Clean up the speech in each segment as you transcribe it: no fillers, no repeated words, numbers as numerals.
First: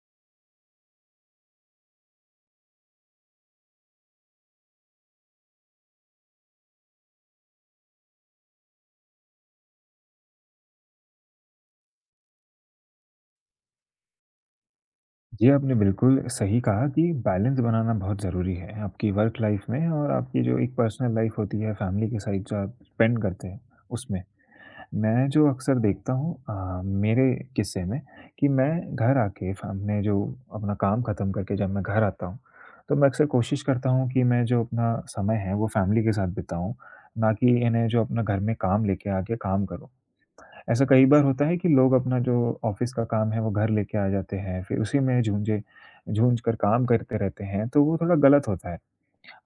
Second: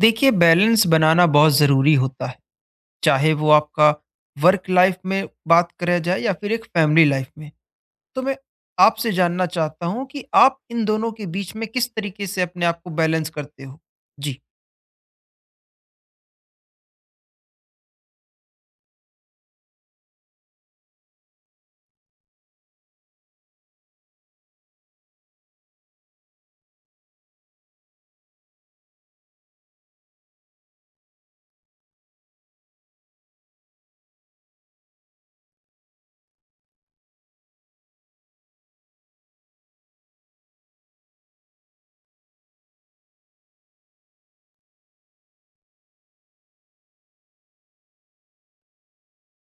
देखिए बैलेंस बनाना बहुत ज़रूरी होता है। चाहे वो आपका वर्क लाइफ में बात करा जाए या फिर एक फैमिली लाइफ में। तो मैं आपसे जानना चाहता हूँ कि आप इन दोनों के बीच में किस तरीके से अपने आप को बैलेंस करते हो। जी। जी, आपने बिल्कुल सही कहा कि बैलेंस बनाना बहुत ज़रूरी है आपकी वर्क लाइफ में और आपकी जो एक पर्सनल लाइफ होती है फैमिली के साथ जो आप स्पेंड करते हैं उसमें। मैं जो अक्सर देखता हूँ मेरे किस्से में कि मैं घर आके अपने जो अपना काम ख़त्म करके जब मैं घर आता हूँ, तो मैं अक्सर कोशिश करता हूँ कि मैं जो अपना समय है वो फैमिली के साथ बिताऊँ, ना कि इन्हें जो अपना घर में काम लेके आके काम करूँ। ऐसा कई बार होता है कि लोग अपना जो ऑफिस का काम है वो घर लेके आ जाते हैं, फिर उसी में झूंझे झूझ कर काम करते रहते हैं, तो वो थोड़ा गलत होता है।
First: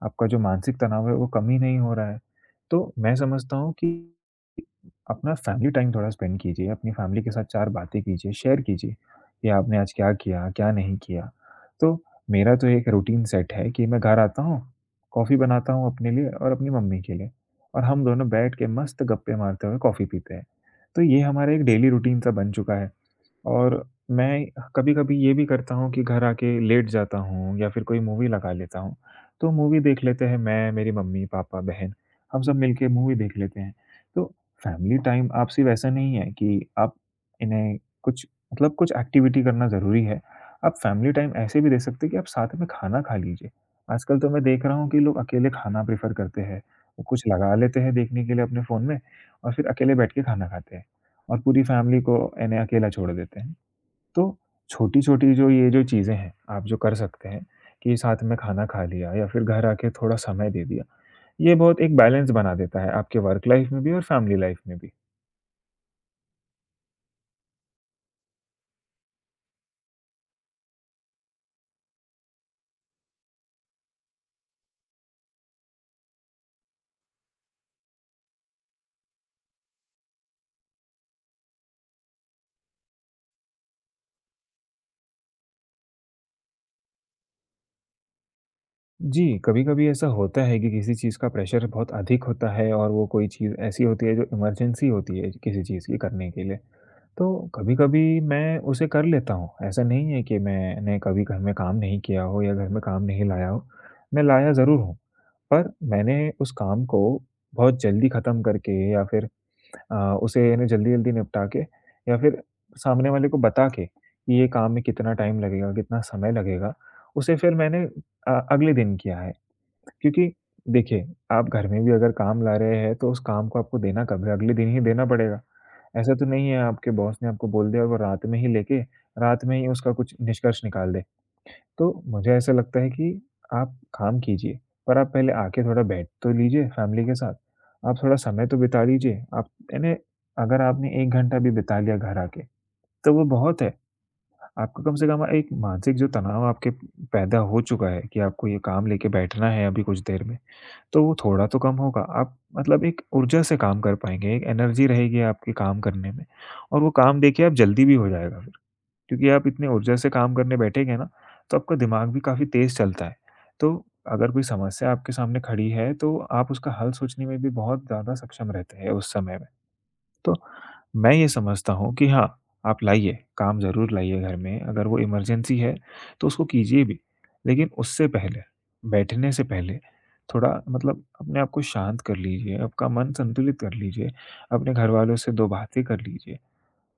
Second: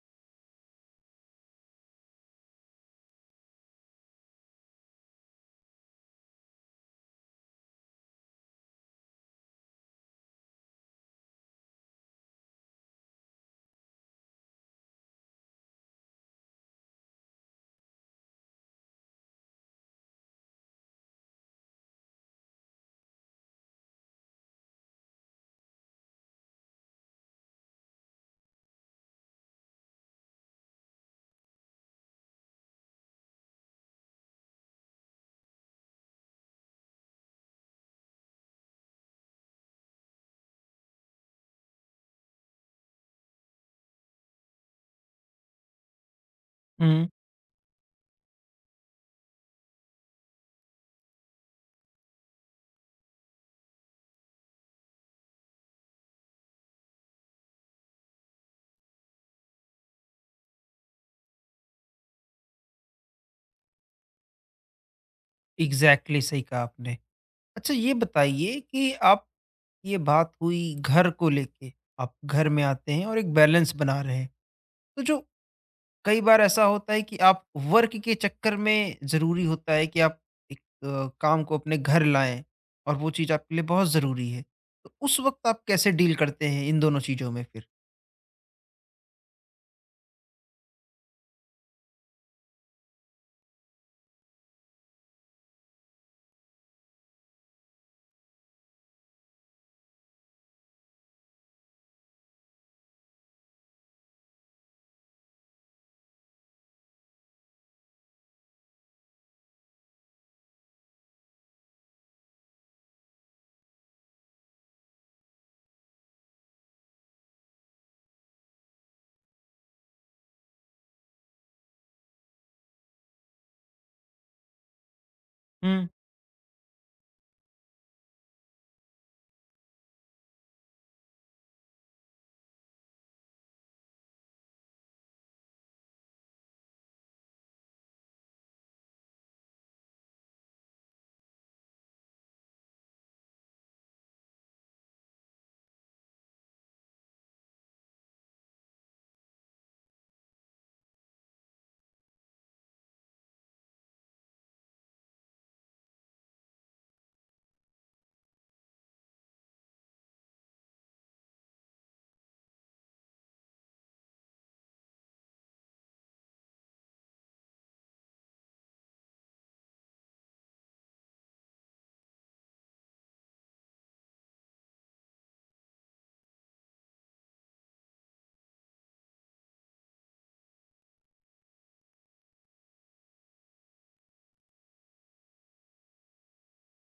आपका जो मानसिक तनाव है वो कम ही नहीं हो रहा है। तो मैं समझता हूँ कि अपना फैमिली टाइम थोड़ा स्पेंड कीजिए, अपनी फैमिली के साथ 4 बातें कीजिए, शेयर कीजिए कि आपने आज क्या किया, क्या नहीं किया। तो मेरा तो एक रूटीन सेट है कि मैं घर आता हूँ, कॉफ़ी बनाता हूँ अपने लिए और अपनी मम्मी के लिए, और हम दोनों बैठ के मस्त गप्पे मारते हुए कॉफ़ी पीते हैं। तो ये हमारा एक डेली रूटीन सा बन चुका है। और मैं कभी-कभी ये भी करता हूँ कि घर आके लेट जाता हूँ या फिर कोई मूवी लगा लेता हूँ। तो मूवी देख लेते हैं, मैं, मेरी मम्मी-पापा, बहन, हम सब मिलके मूवी देख लेते हैं। तो फैमिली टाइम आपसी वैसा नहीं है कि आप इन्हें कुछ, मतलब कुछ एक्टिविटी करना ज़रूरी है। आप फैमिली टाइम ऐसे भी दे सकते हैं कि आप साथ में खाना खा लीजिए। आजकल तो मैं देख रहा हूँ कि लोग अकेले खाना प्रेफ़र करते हैं। वो हम्म। कुछ लगा लेते हैं देखने के लिए अपने फ़ोन में, और फिर अकेले बैठ के खाना खाते हैं और पूरी फैमिली को इन्हें अकेला छोड़ देते हैं। तो छोटी-छोटी जो ये जो चीज़ें हैं, आप जो कर सकते हैं कि साथ में खाना खा लिया या फिर घर आके थोड़ा समय दे दिया। ये बहुत एक बैलेंस बना देता है आपके वर्क लाइफ़ में भी और फैमिली लाइफ़ में भी। एग्जैक्टली exactly सही कहा आपने। अच्छा ये बताइए कि आप, ये बात हुई घर को लेके, आप घर में आते हैं और एक बैलेंस बना रहे हैं। तो जो कई बार ऐसा होता है कि आप वर्क के चक्कर में ज़रूरी होता है कि आप एक काम को अपने घर लाएँ और वो चीज़ आपके लिए बहुत ज़रूरी है। तो उस वक़्त आप कैसे डील करते हैं इन दोनों चीज़ों में फिर? जी, कभी-कभी ऐसा होता है कि किसी चीज़ का प्रेशर बहुत अधिक होता है, और वो कोई चीज़ ऐसी होती है जो इमरजेंसी होती है किसी चीज़ की करने के लिए। तो कभी-कभी मैं उसे कर लेता हूँ। ऐसा नहीं है कि मैंने कभी घर में काम नहीं किया हो या घर में काम नहीं लाया हो। मैं लाया ज़रूर हूँ, पर मैंने उस काम को बहुत जल्दी ख़त्म करके, या फिर अ, उसे यानी जल्दी-जल्दी निपटा के, या फिर सामने वाले को बता के कि ये काम में कितना टाइम लगेगा, कितना समय लगेगा, उसे फिर मैंने अगले दिन किया है। क्योंकि देखिए, आप घर में भी अगर काम ला रहे हैं, तो उस काम को आपको देना कब है? अगले दिन ही देना पड़ेगा। हुँ, ऐसा तो नहीं है आपके बॉस ने आपको बोल दिया और वो रात में ही लेके, रात में ही उसका कुछ निष्कर्ष निकाल दे। तो मुझे ऐसा लगता है कि आप काम कीजिए, पर आप पहले आके थोड़ा बैठ तो लीजिए फैमिली के साथ। आप थोड़ा समय तो बिता लीजिए। आप यानी अगर आपने 1 घंटा भी बिता लिया घर आके, तो वो बहुत है। आपको कम से कम एक मानसिक जो तनाव आपके पैदा हो चुका है कि आपको ये काम लेके बैठना है अभी कुछ देर में, तो वो थोड़ा तो कम होगा। आप मतलब एक ऊर्जा से काम कर पाएँगे, एक एनर्जी रहेगी आपकी काम करने में, और वो काम देखिए आप जल्दी भी हो जाएगा फिर। क्योंकि आप इतनी ऊर्जा से काम करने बैठेंगे ना, तो आपका दिमाग भी काफ़ी तेज़ चलता है। तो अगर कोई समस्या आपके सामने खड़ी है, तो आप उसका हल सोचने में भी बहुत ज़्यादा सक्षम रहते हैं उस समय में। तो मैं ये समझता हूँ कि हाँ, आप लाइए, काम ज़रूर लाइए घर में, अगर वो इमरजेंसी है, तो उसको कीजिए भी। लेकिन उससे पहले, बैठने से पहले थोड़ा मतलब अपने आप को शांत कर लीजिए, आपका मन संतुलित कर लीजिए, अपने घरवालों से 2 बातें कर लीजिए,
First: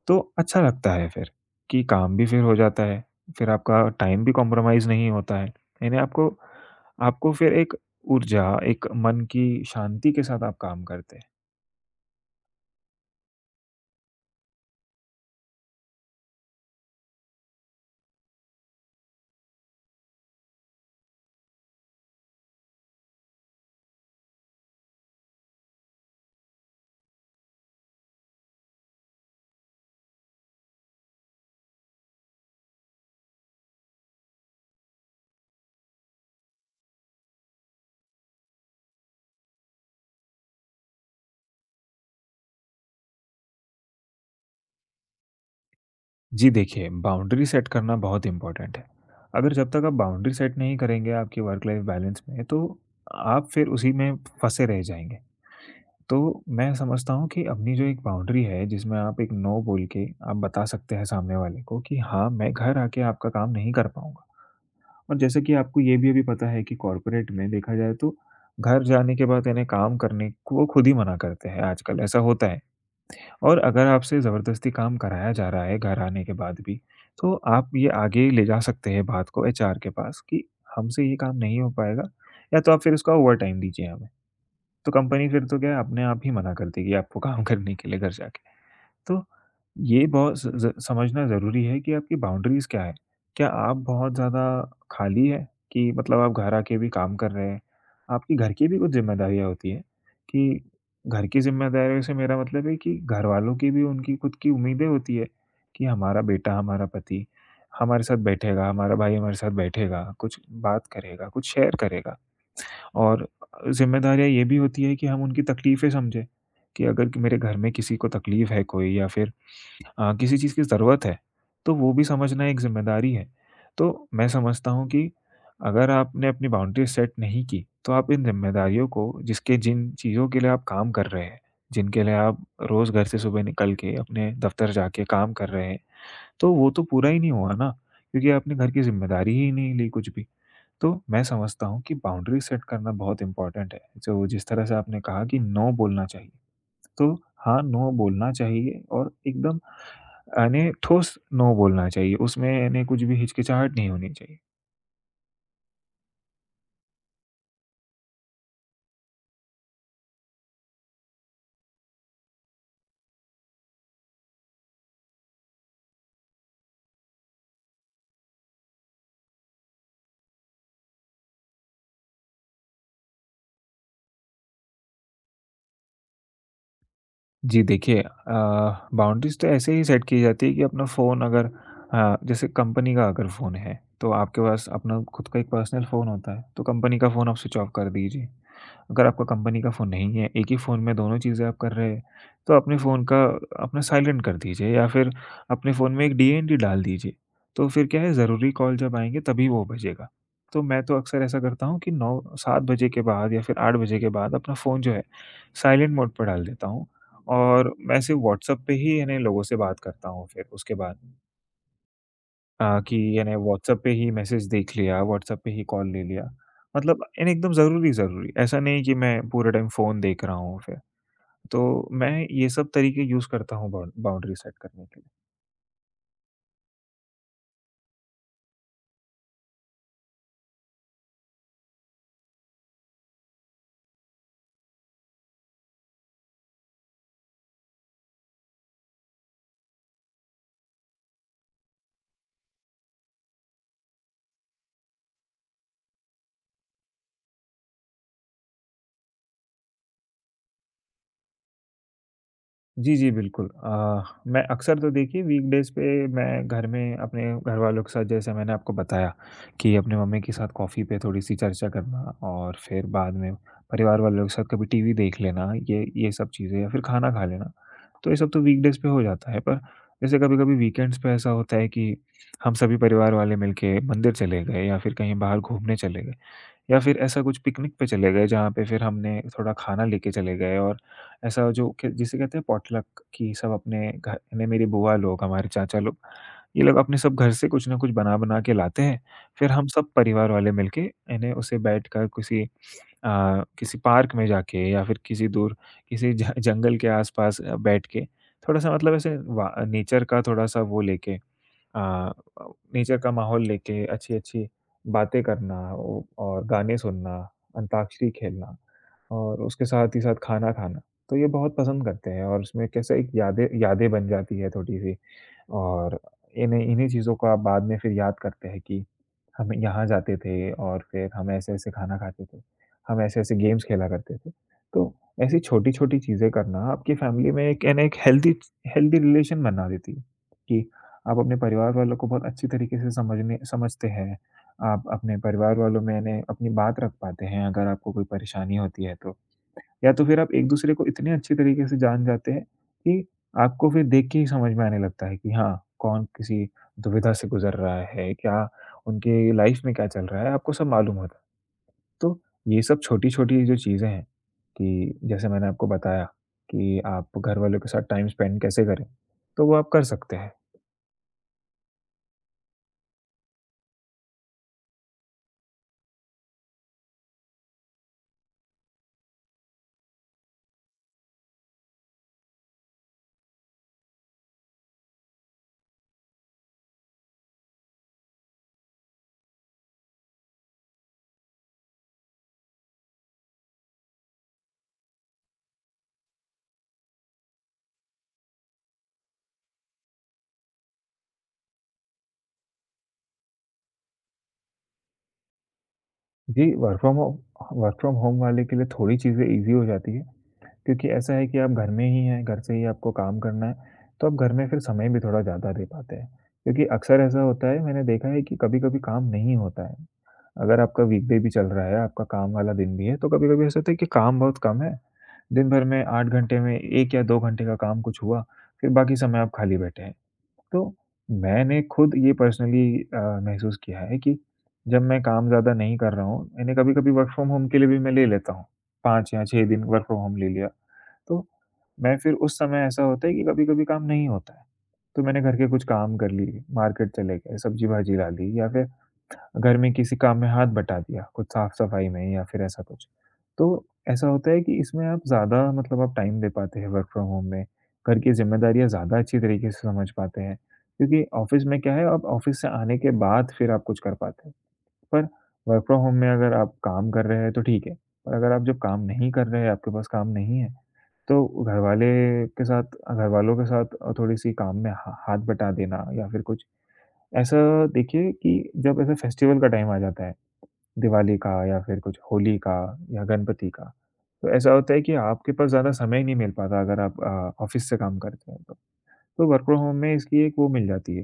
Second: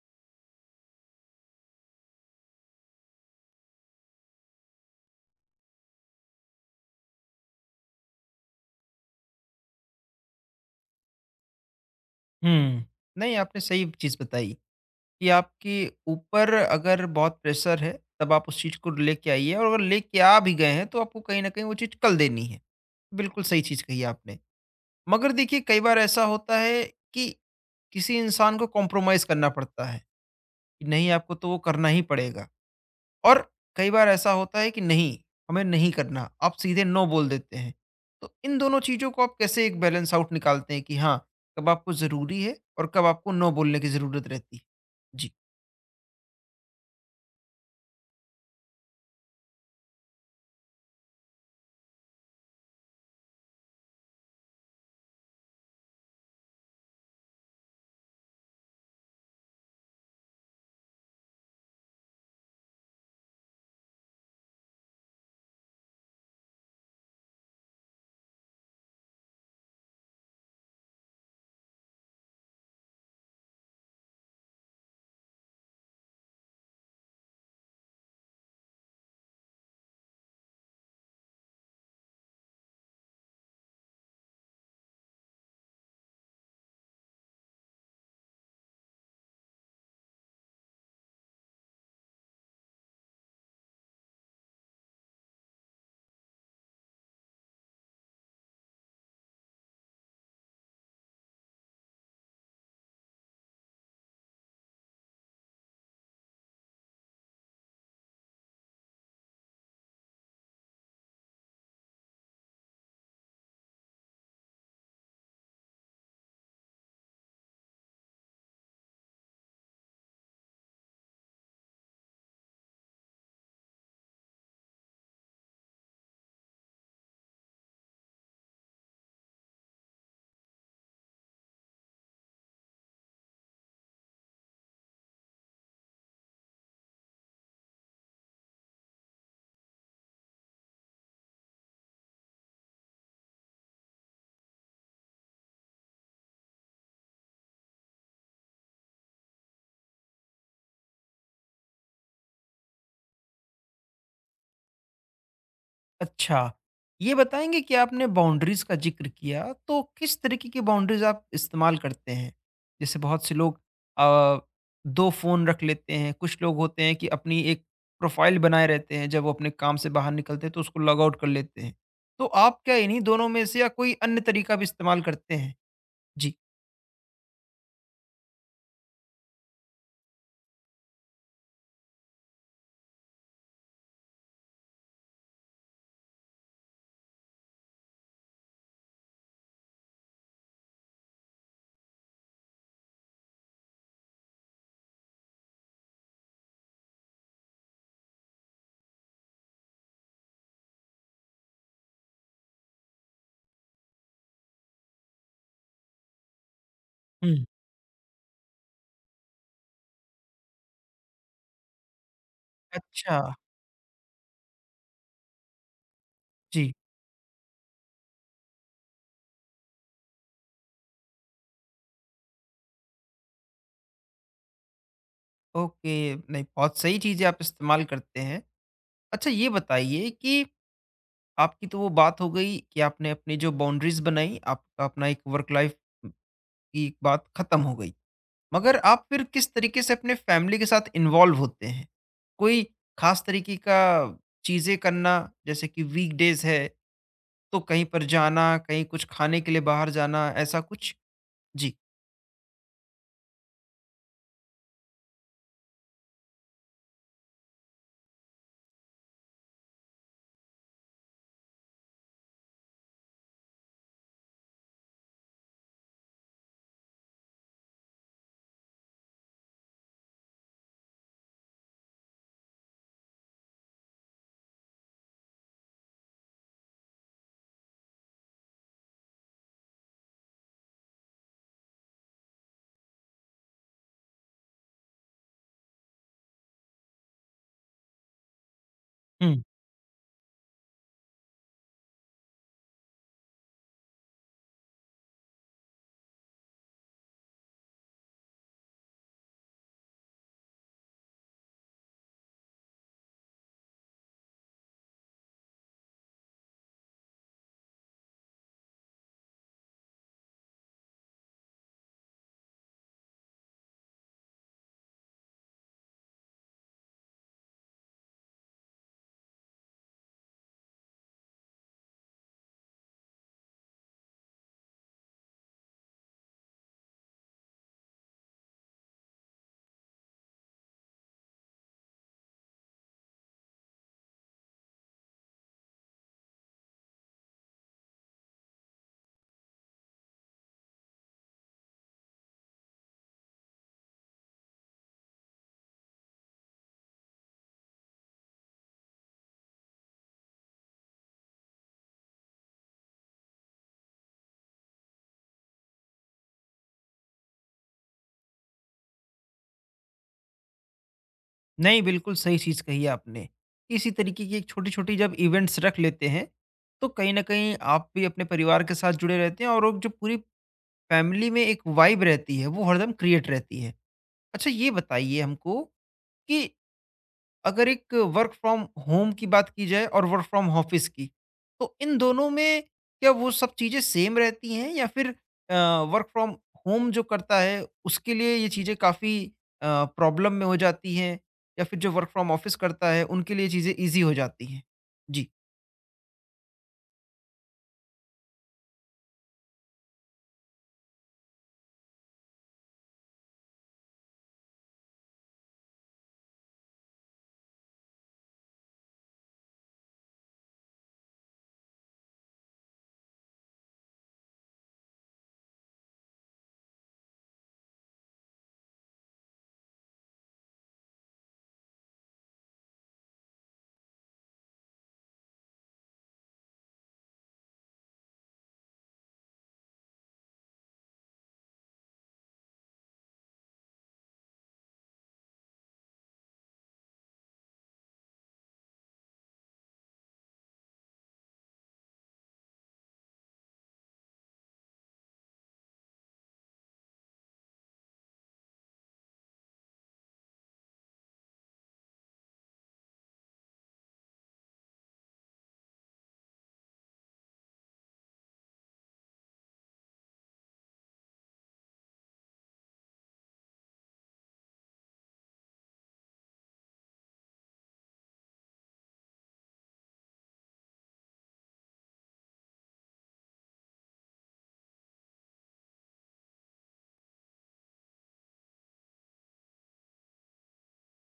तो अच्छा लगता है फिर कि काम भी फिर हो जाता है, फिर आपका टाइम भी कॉम्प्रोमाइज़ नहीं होता है। यानी आपको आपको फिर एक ऊर्जा, एक मन की शांति के साथ आप काम करते हैं। हुँ। नहीं, आपने सही चीज़ बताई कि आपके ऊपर अगर बहुत प्रेशर है, तब आप उस चीज़ को लेके आइए और अगर लेके आ भी गए हैं, तो आपको कहीं न कहीं वो चीज़ कल देनी है। बिल्कुल सही चीज़ कही आपने। मगर देखिए, कई बार ऐसा होता है कि किसी इंसान को कॉम्प्रोमाइज़ करना पड़ता है। कि नहीं, आपको तो वो करना ही पड़ेगा। और कई बार ऐसा होता है कि नहीं, हमें नहीं करना, आप सीधे नो बोल देते हैं। तो इन दोनों चीज़ों को आप कैसे एक बैलेंस आउट निकालते हैं कि हाँ, कब आपको ज़रूरी है और कब आपको नो बोलने की ज़रूरत रहती है? जी। जी देखिए, बाउंड्री सेट करना बहुत इम्पोर्टेंट है। अगर जब तक आप बाउंड्री सेट नहीं करेंगे आपकी वर्क लाइफ बैलेंस में, तो आप फिर उसी में फँसे रह जाएँगे। तो मैं समझता हूँ कि अपनी जो एक बाउंड्री है, जिसमें आप एक नो बोल के आप बता सकते हैं सामने वाले को कि हाँ, मैं घर आके आपका काम नहीं कर पाऊँगा। और जैसे कि आपको ये भी अभी पता है कि कॉर्पोरेट में देखा जाए तो घर जाने के बाद यानी काम करने को वो खुद ही मना करते हैं आजकल, ऐसा होता है। और अगर आपसे ज़बरदस्ती काम कराया जा रहा है घर आने के बाद भी, तो आप ये आगे ले जा सकते हैं बात को एचआर के पास कि हमसे ये काम नहीं हो पाएगा, या तो आप फिर उसका ओवरटाइम दीजिए हमें। तो कंपनी फिर तो क्या है, अपने आप ही मना कर देगी आपको काम करने के लिए घर जाके। तो ये बहुत स ज़ समझना ज़रूरी है कि आपकी बाउंड्रीज़ क्या हैं। क्या आप बहुत ज़्यादा खाली हैं कि मतलब आप घर आके भी काम कर रहे हैं? आपकी घर की भी कुछ ज़िम्मेदारियाँ होती हैं कि घर की ज़िम्मेदारियों से मेरा मतलब है कि घरवालों की भी उनकी खुद की उम्मीदें होती हैं कि हमारा बेटा, हमारा पति हमारे साथ बैठेगा, हमारा भाई हमारे साथ बैठेगा, कुछ बात करेगा, कुछ शेयर करेगा। और ज़िम्मेदारियाँ ये भी होती हैं कि हम उनकी तकलीफ़ें समझें कि अगर कि मेरे घर में किसी को तकलीफ़ है कोई, या फिर किसी चीज़ की ज़रूरत है, तो वो भी समझना एक ज़िम्मेदारी है। तो मैं समझता हूँ कि अगर आपने अपनी बाउंड्री सेट नहीं की, तो आप इन ज़िम्मेदारियों को जिसके जिन चीज़ों के लिए आप काम कर रहे हैं, जिनके लिए आप रोज़ घर से सुबह निकल के अपने दफ़्तर जाके काम कर रहे हैं, तो वो तो पूरा ही नहीं हुआ ना, क्योंकि आपने घर की ज़िम्मेदारी ही नहीं ली कुछ भी। तो मैं समझता हूँ कि बाउंड्री सेट करना बहुत इम्पोर्टेंट है, जो जिस तरह से आपने कहा कि नो बोलना चाहिए। तो हाँ, नो बोलना चाहिए, और एकदम यानी ठोस नो बोलना चाहिए, उसमें यानी कुछ भी हिचकिचाहट नहीं होनी चाहिए। अच्छा, ये बताएँगे कि आपने बाउंड्रीज़ का ज़िक्र किया, तो किस तरीके की बाउंड्रीज़ आप इस्तेमाल करते हैं? जैसे बहुत से लोग अ, 2 फ़ोन रख लेते हैं, कुछ लोग होते हैं कि अपनी एक प्रोफ़ाइल बनाए रहते हैं, जब वो अपने काम से बाहर निकलते हैं तो उसको लॉग आउट कर लेते हैं। तो आप क्या इन्हीं दोनों में से या कोई अन्य तरीका भी इस्तेमाल करते हैं? जी। जी देखिए बाउंड्रीज़ तो ऐसे ही सेट की जाती है कि अपना फ़ोन अगर जैसे कंपनी का अगर फ़ोन है, तो आपके पास अपना खुद का एक पर्सनल फ़ोन होता है, तो कंपनी का फ़ोन आप स्विच ऑफ कर दीजिए। अगर आपका कंपनी का फ़ोन नहीं है, एक ही फ़ोन में दोनों चीज़ें आप कर रहे हैं, तो अपने फ़ोन का अपना साइलेंट कर दीजिए, या फिर अपने फ़ोन में एक डीएनडी डाल दीजिए। तो फिर क्या है, ज़रूरी कॉल जब आएँगे तभी वो बजेगा। तो मैं तो अक्सर ऐसा करता हूँ कि 9 7 बजे के बाद, या फिर 8 बजे के बाद अपना फ़ोन जो है साइलेंट मोड पे डाल देता हूँ, हुँ। और मैं सिर्फ़ व्हाट्सएप पे ही यानी लोगों से बात करता हूँ फिर उसके बाद कि अच्छा। यानी व्हाट्सएप पे ही मैसेज देख लिया, व्हाट्सएप पे ही कॉल ले लिया। जी। मतलब यानी एकदम ज़रूरी-ज़रूरी, ऐसा नहीं कि मैं पूरे टाइम फ़ोन देख रहा हूँ फिर। तो मैं ये सब तरीके यूज़ करता हूँ बाउंड्री सेट करने के लिए। ओके, नहीं बहुत सही चीज़ें आप इस्तेमाल करते हैं। अच्छा ये बताइए कि आपकी तो वो बात हो गई कि आपने अपनी जो बाउंड्रीज बनाई, आपका अपना एक वर्क लाइफ की एक बात खत्म हो गई। मगर आप फिर किस तरीके से अपने फैमिली के साथ इन्वॉल्व होते हैं? कोई खास तरीके का चीज़ें करना, जैसे कि वीकडेज है तो कहीं पर जाना, कहीं कुछ खाने के लिए बाहर जाना, ऐसा कुछ? जी। जी, जी, बिल्कुल। मैं अक्सर तो देखिए वीकडेज़ पे मैं घर में अपने घरवालों के साथ जैसे मैंने आपको बताया कि अपनी मम्मी के साथ कॉफ़ी पे थोड़ी-सी चर्चा करना, और फिर बाद में परिवार वालों के साथ कभी टीवी देख लेना, ये सब चीज़ें, या फिर खाना खा लेना। तो ये सब तो वीकडेज़ पे हो जाता है, पर जैसे कभी-कभी वीकेंड्स पे ऐसा होता है कि हम सभी परिवार वाले मिलके मंदिर चले गए, या फिर कहीं बाहर घूमने चले गए। या फिर ऐसा कुछ पिकनिक पे चले गए जहाँ पे फिर हमने थोड़ा खाना लेके चले गए, और ऐसा जो कि जिसे कहते हैं पॉटलक कि सब अपने घर यानी मेरी बुआ लोग, हमारे चाचा लोग, ये लोग अपने सब घर से कुछ न कुछ बना-बना के लाते हैं। हुँ। फिर हम सब परिवार वाले मिलके यानी उसे बैठकर किसी पार्क में जाके, या फिर किसी दूर किसी ज जंगल के आस-पास बैठ के, थोड़ा-सा मतलब ऐसे वा नेचर का थोड़ा-सा वो लेके, नेचर का माहौल लेके अच्छी-अच्छी बातें करना, ओ और गाने सुनना, अंताक्षरी खेलना, और उसके साथ ही साथ खाना खाना। तो ये बहुत पसंद करते हैं, और उसमें कैसे एक यादें यादें बन जाती है थोड़ी-सी, और इन्हीं इन्हीं चीज़ों को आप बाद में फिर याद करते हैं कि हम यहाँ जाते थे, और फिर हम ऐसे-ऐसे खाना खाते थे, हम ऐसे-ऐसे गेम्स खेला करते थे। तो ऐसी छोटी-छोटी चीज़ें करना आपकी फ़ैमिली में एक हेल्दी हेल्दी रिलेशन बना देती है कि आप अपने परिवार वालों को बहुत अच्छी तरीके से समझने समझते हैं। आप अपने परिवार वालों में यानी अपनी बात रख पाते हैं, अगर आपको कोई परेशानी होती है तो। या तो फिर आप एक-दूसरे को इतने अच्छे तरीके से जान जाते हैं कि आपको फिर देख के ही समझ में आने लगता है कि हाँ, कौन किसी दुविधा से गुज़र रहा है, क्या उनके लाइफ़ में क्या चल रहा है, आपको सब मालूम होता है। तो ये सब छोटी-छोटी जो चीज़ें हैं, कि जैसे मैंने आपको बताया कि आप घर वालों के साथ टाइम स्पेंड कैसे करें, तो वो आप कर सकते हैं। नहीं, बिल्कुल सही चीज़ कही आपने। इसी तरीके की एक छोटी-छोटी जब इवेंट्स रख लेते हैं, तो कहीं न कहीं आप भी अपने परिवार के साथ जुड़े रहते हैं और वो जो पूरी फैमिली में एक वाइब रहती है, वो हरदम क्रिएट रहती है। अच्छा ये बताइए हमको कि अगर एक वर्क फ्रॉम होम की बात की जाए और वर्क फ्रॉम ऑफिस की, तो इन दोनों में क्या वो सब चीज़ें सेम रहती हैं या फिर अ, वर्क फ्रॉम होम जो करता है उसके लिए ये चीज़ें काफ़ी प्रॉब्लम में हो जाती हैं या फिर जो वर्क फ्रॉम ऑफिस करता है उनके लिए चीज़ें ईज़ी हो जाती हैं? जी। जी, वर्क फ्रॉम होम वाले के लिए थोड़ी चीज़ें ईज़ी हो जाती है। क्योंकि ऐसा है कि आप घर में ही हैं, घर से ही आपको काम करना है, तो आप घर में फिर समय भी थोड़ा ज़्यादा दे पाते हैं। क्योंकि अक्सर ऐसा होता है, मैंने देखा है कि कभी-कभी काम नहीं होता है। अगर आपका वीकडे भी चल रहा है, आपका काम वाला दिन भी है, तो कभी-कभी ऐसा होता है कि काम बहुत कम है, दिन भर में 8 घंटे में 1 या 2 घंटे का काम कुछ हुआ, फिर बाकी समय आप खाली बैठे हैं। तो मैंने खुद ये पर्सनली महसूस किया है कि जब मैं काम ज़्यादा नहीं कर रहा हूँ, मैंने कभी-कभी वर्क फ्रॉम होम के लिए भी मैं ले लेता हूँ, 5 या 6 दिन वर्क फ्रॉम होम ले लिया। तो मैं फिर उस समय, ऐसा होता है कि कभी-कभी काम नहीं होता है, तो मैंने घर के कुछ काम कर लिए, मार्केट चले गए, सब्जी-भाजी ला ली या फिर घर में किसी काम में हाथ बटा दिया, कुछ साफ-सफाई में या फिर ऐसा कुछ। तो ऐसा होता है कि इसमें आप ज़्यादा मतलब आप टाइम दे पाते हैं वर्क फ्रॉम होम में, घर की ज़िम्मेदारियाँ ज़्यादा अच्छी तरीके से समझ पाते हैं। क्योंकि ऑफ़िस में क्या है, आप ऑफ़िस से आने के बाद फिर आप कुछ कर पाते हैं। पर वर्क फ्रॉम होम में अगर आप काम कर रहे हैं तो ठीक है, पर अगर आप जब काम नहीं कर रहे हैं, आपके पास काम नहीं है, तो घरवाले के साथ घरवालों के साथ थोड़ी-सी काम में हा हाथ बटा देना या फिर कुछ ऐसा। देखिए कि जब ऐसे फेस्टिवल का टाइम आ जाता है, दिवाली का या फिर कुछ होली का या गणपति का। तो ऐसा होता है कि आपके पास ज़्यादा समय नहीं मिल पाता, अगर आप ऑफ़िस से काम करते हैं तो। तो वर्क फ्रॉम होम में इसकी एक वो मिल जाती है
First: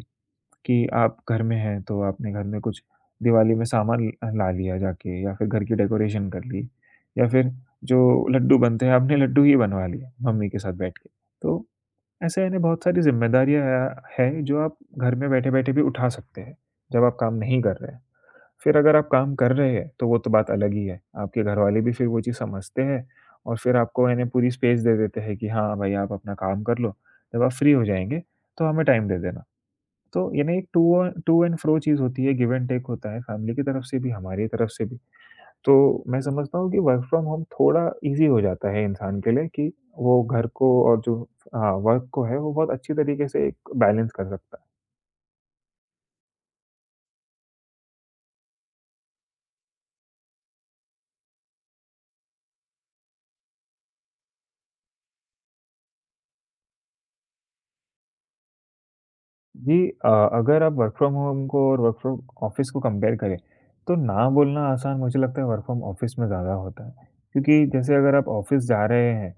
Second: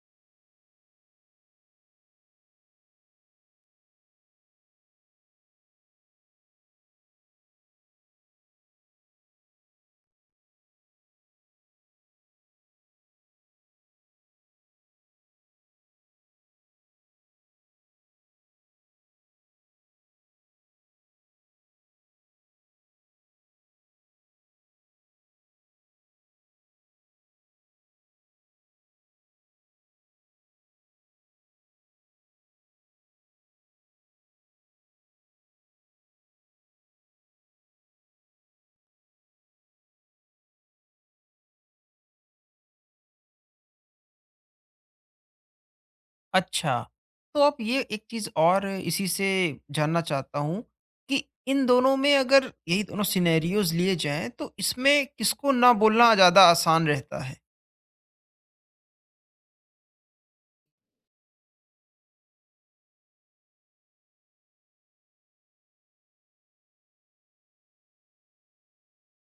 कि आप घर में हैं, तो आपने घर में कुछ दिवाली में सामान ला लिया जाके, या फिर घर की डेकोरेशन कर ली, या फिर जो लड्डू बनते हैं आपने लड्डू ही बनवा लिए मम्मी के साथ बैठ के। तो ऐसे यानी बहुत सारी ज़िम्मेदारियाँ है जो आप घर में बैठे-बैठे भी उठा सकते हैं, जब आप काम नहीं कर रहे हैं। फिर अगर आप काम कर रहे हैं, तो वो तो बात अलग ही है। आपके घरवाले भी फिर वो चीज़ समझते हैं और फिर आपको है ना पूरी स्पेस दे देते हैं कि हाँ भाई, आप अपना काम कर लो। जब आप फ्री हो जाएँगे, तो हमें टाइम दे देना। तो ये ना एक टू एंड फ्रो चीज़ होती है, गिव एंड टेक होता है, फैमिली की तरफ से भी, हमारी तरफ से भी। तो मैं समझता हूँ कि वर्क फ्रॉम होम थोड़ा ईज़ी हो जाता है इंसान के लिए, कि वो घर को और जो हाँ, वर्क को है, वो बहुत अच्छी तरीके से एक बैलेंस कर सकता है। अच्छा, तो आप ये एक चीज़ और इसी से जानना चाहता हूँ कि इन दोनों में अगर यही दोनों सिनेरियोज़ लिए जाएँ, तो इसमें किसको ना बोलना ज़्यादा आसान रहता है? जी, अगर आप वर्क फ्रॉम होम को और वर्क फ्रॉम ऑफिस को कंपेयर करें, तो ना बोलना आसान मुझे लगता है वर्क फ्रॉम ऑफिस में ज़्यादा होता है। क्योंकि जैसे अगर आप ऑफिस जा रहे हैं,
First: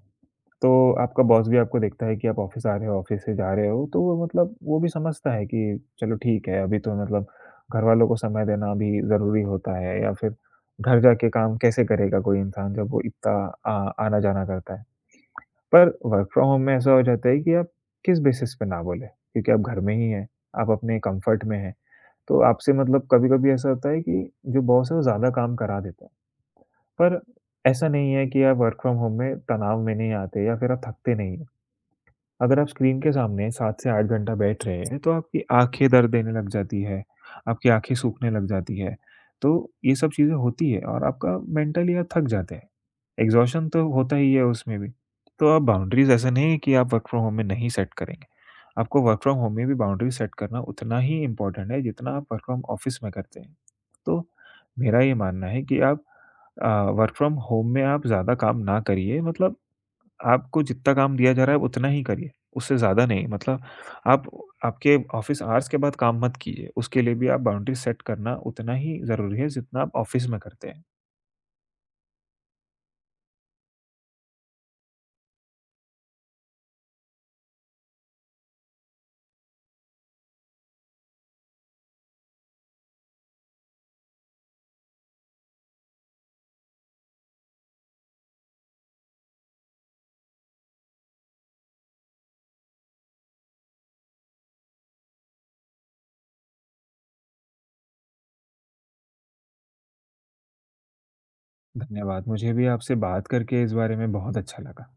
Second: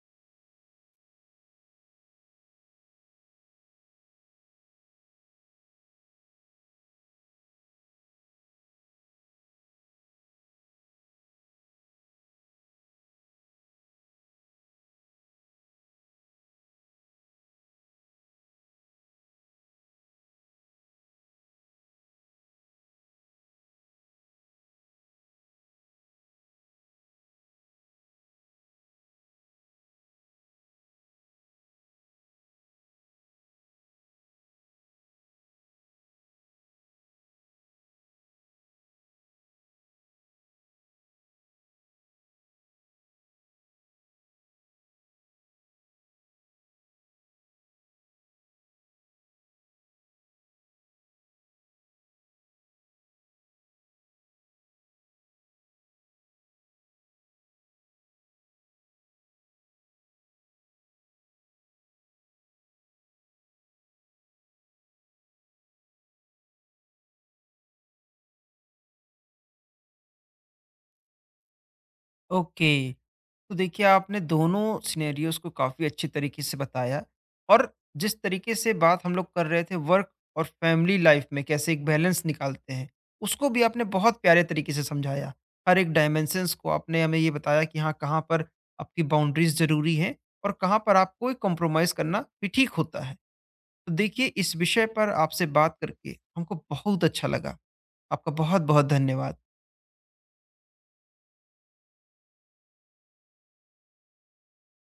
तो आपका बॉस भी आपको देखता है कि आप ऑफिस आ रहे हो, ऑफिस से जा रहे हो, तो वो मतलब वो भी समझता है कि चलो ठीक है, अभी तो मतलब घरवालों को समय देना भी ज़रूरी होता है, या फिर घर जाके काम कैसे करेगा कोई इंसान जब वो इतना आना-जाना करता है। पर वर्क फ्रॉम होम में ऐसा हो जाता है कि आप किस बेसिस पे ना बोले, क्योंकि आप घर में ही हैं, आप अपने कंफर्ट में हैं। तो आपसे मतलब कभी-कभी ऐसा होता है कि जो बॉस है वो ज़्यादा काम करा देता है। पर ऐसा नहीं है कि आप वर्क फ्रॉम होम में तनाव में नहीं आते या फिर आप थकते नहीं हो। अगर आप स्क्रीन के सामने 7 से 8 घंटा बैठ रहे हैं, तो आपकी आँखें दर्द देने लग जाती है, आपकी आँखें सूखने लग जाती है। तो ये सब चीज़ें होती है और आपका मेंटली आप थक जाते हैं। एग्ज़ॉशन तो होता ही है उसमें भी। तो आप बाउंड्रीज़ ऐसा नहीं है कि आप वर्क फ्रॉम होम में नहीं सेट करेंगे। आपको वर्क फ्रॉम होम में भी बाउंड्रीज़ सेट करना उतना ही इम्पोर्टेंट है, जितना आप वर्क फ्रॉम ऑफ़िस में करते हैं। तो मेरा ये मानना है कि आप अ, वर्क फ्रॉम होम में आप ज़्यादा काम ना करिए, मतलब आपको जितना काम दिया जा रहा है उतना ही करिए, उससे ज़्यादा नहीं। मतलब आप आपके ऑफ़िस आवर्स के बाद काम मत कीजिए, उसके लिए भी आप बाउंड्री सेट करना उतना ही ज़रूरी है जितना आप ऑफ़िस में करते हैं। ओके। तो देखिए आपने दोनों सिनेरियोस को काफ़ी अच्छे तरीके से बताया और जिस तरीके से बात हम लोग कर रहे थे वर्क और फैमिली लाइफ में कैसे एक बैलेंस निकालते हैं उसको भी आपने बहुत प्यारे तरीके से समझाया। हर एक डायमेंशंस को आपने हमें ये बताया कि हाँ कहाँ पर आपकी बाउंड्रीज ज़रूरी हैं और कहाँ पर आपको एक कॉम्प्रोमाइज़ करना भी ठीक होता है। तो देखिए इस विषय पर आपसे बात करके हमको बहुत अच्छा लगा। आपका बहुत बहुत धन्यवाद। धन्यवाद, मुझे भी आपसे बात करके इस बारे में बहुत अच्छा लगा।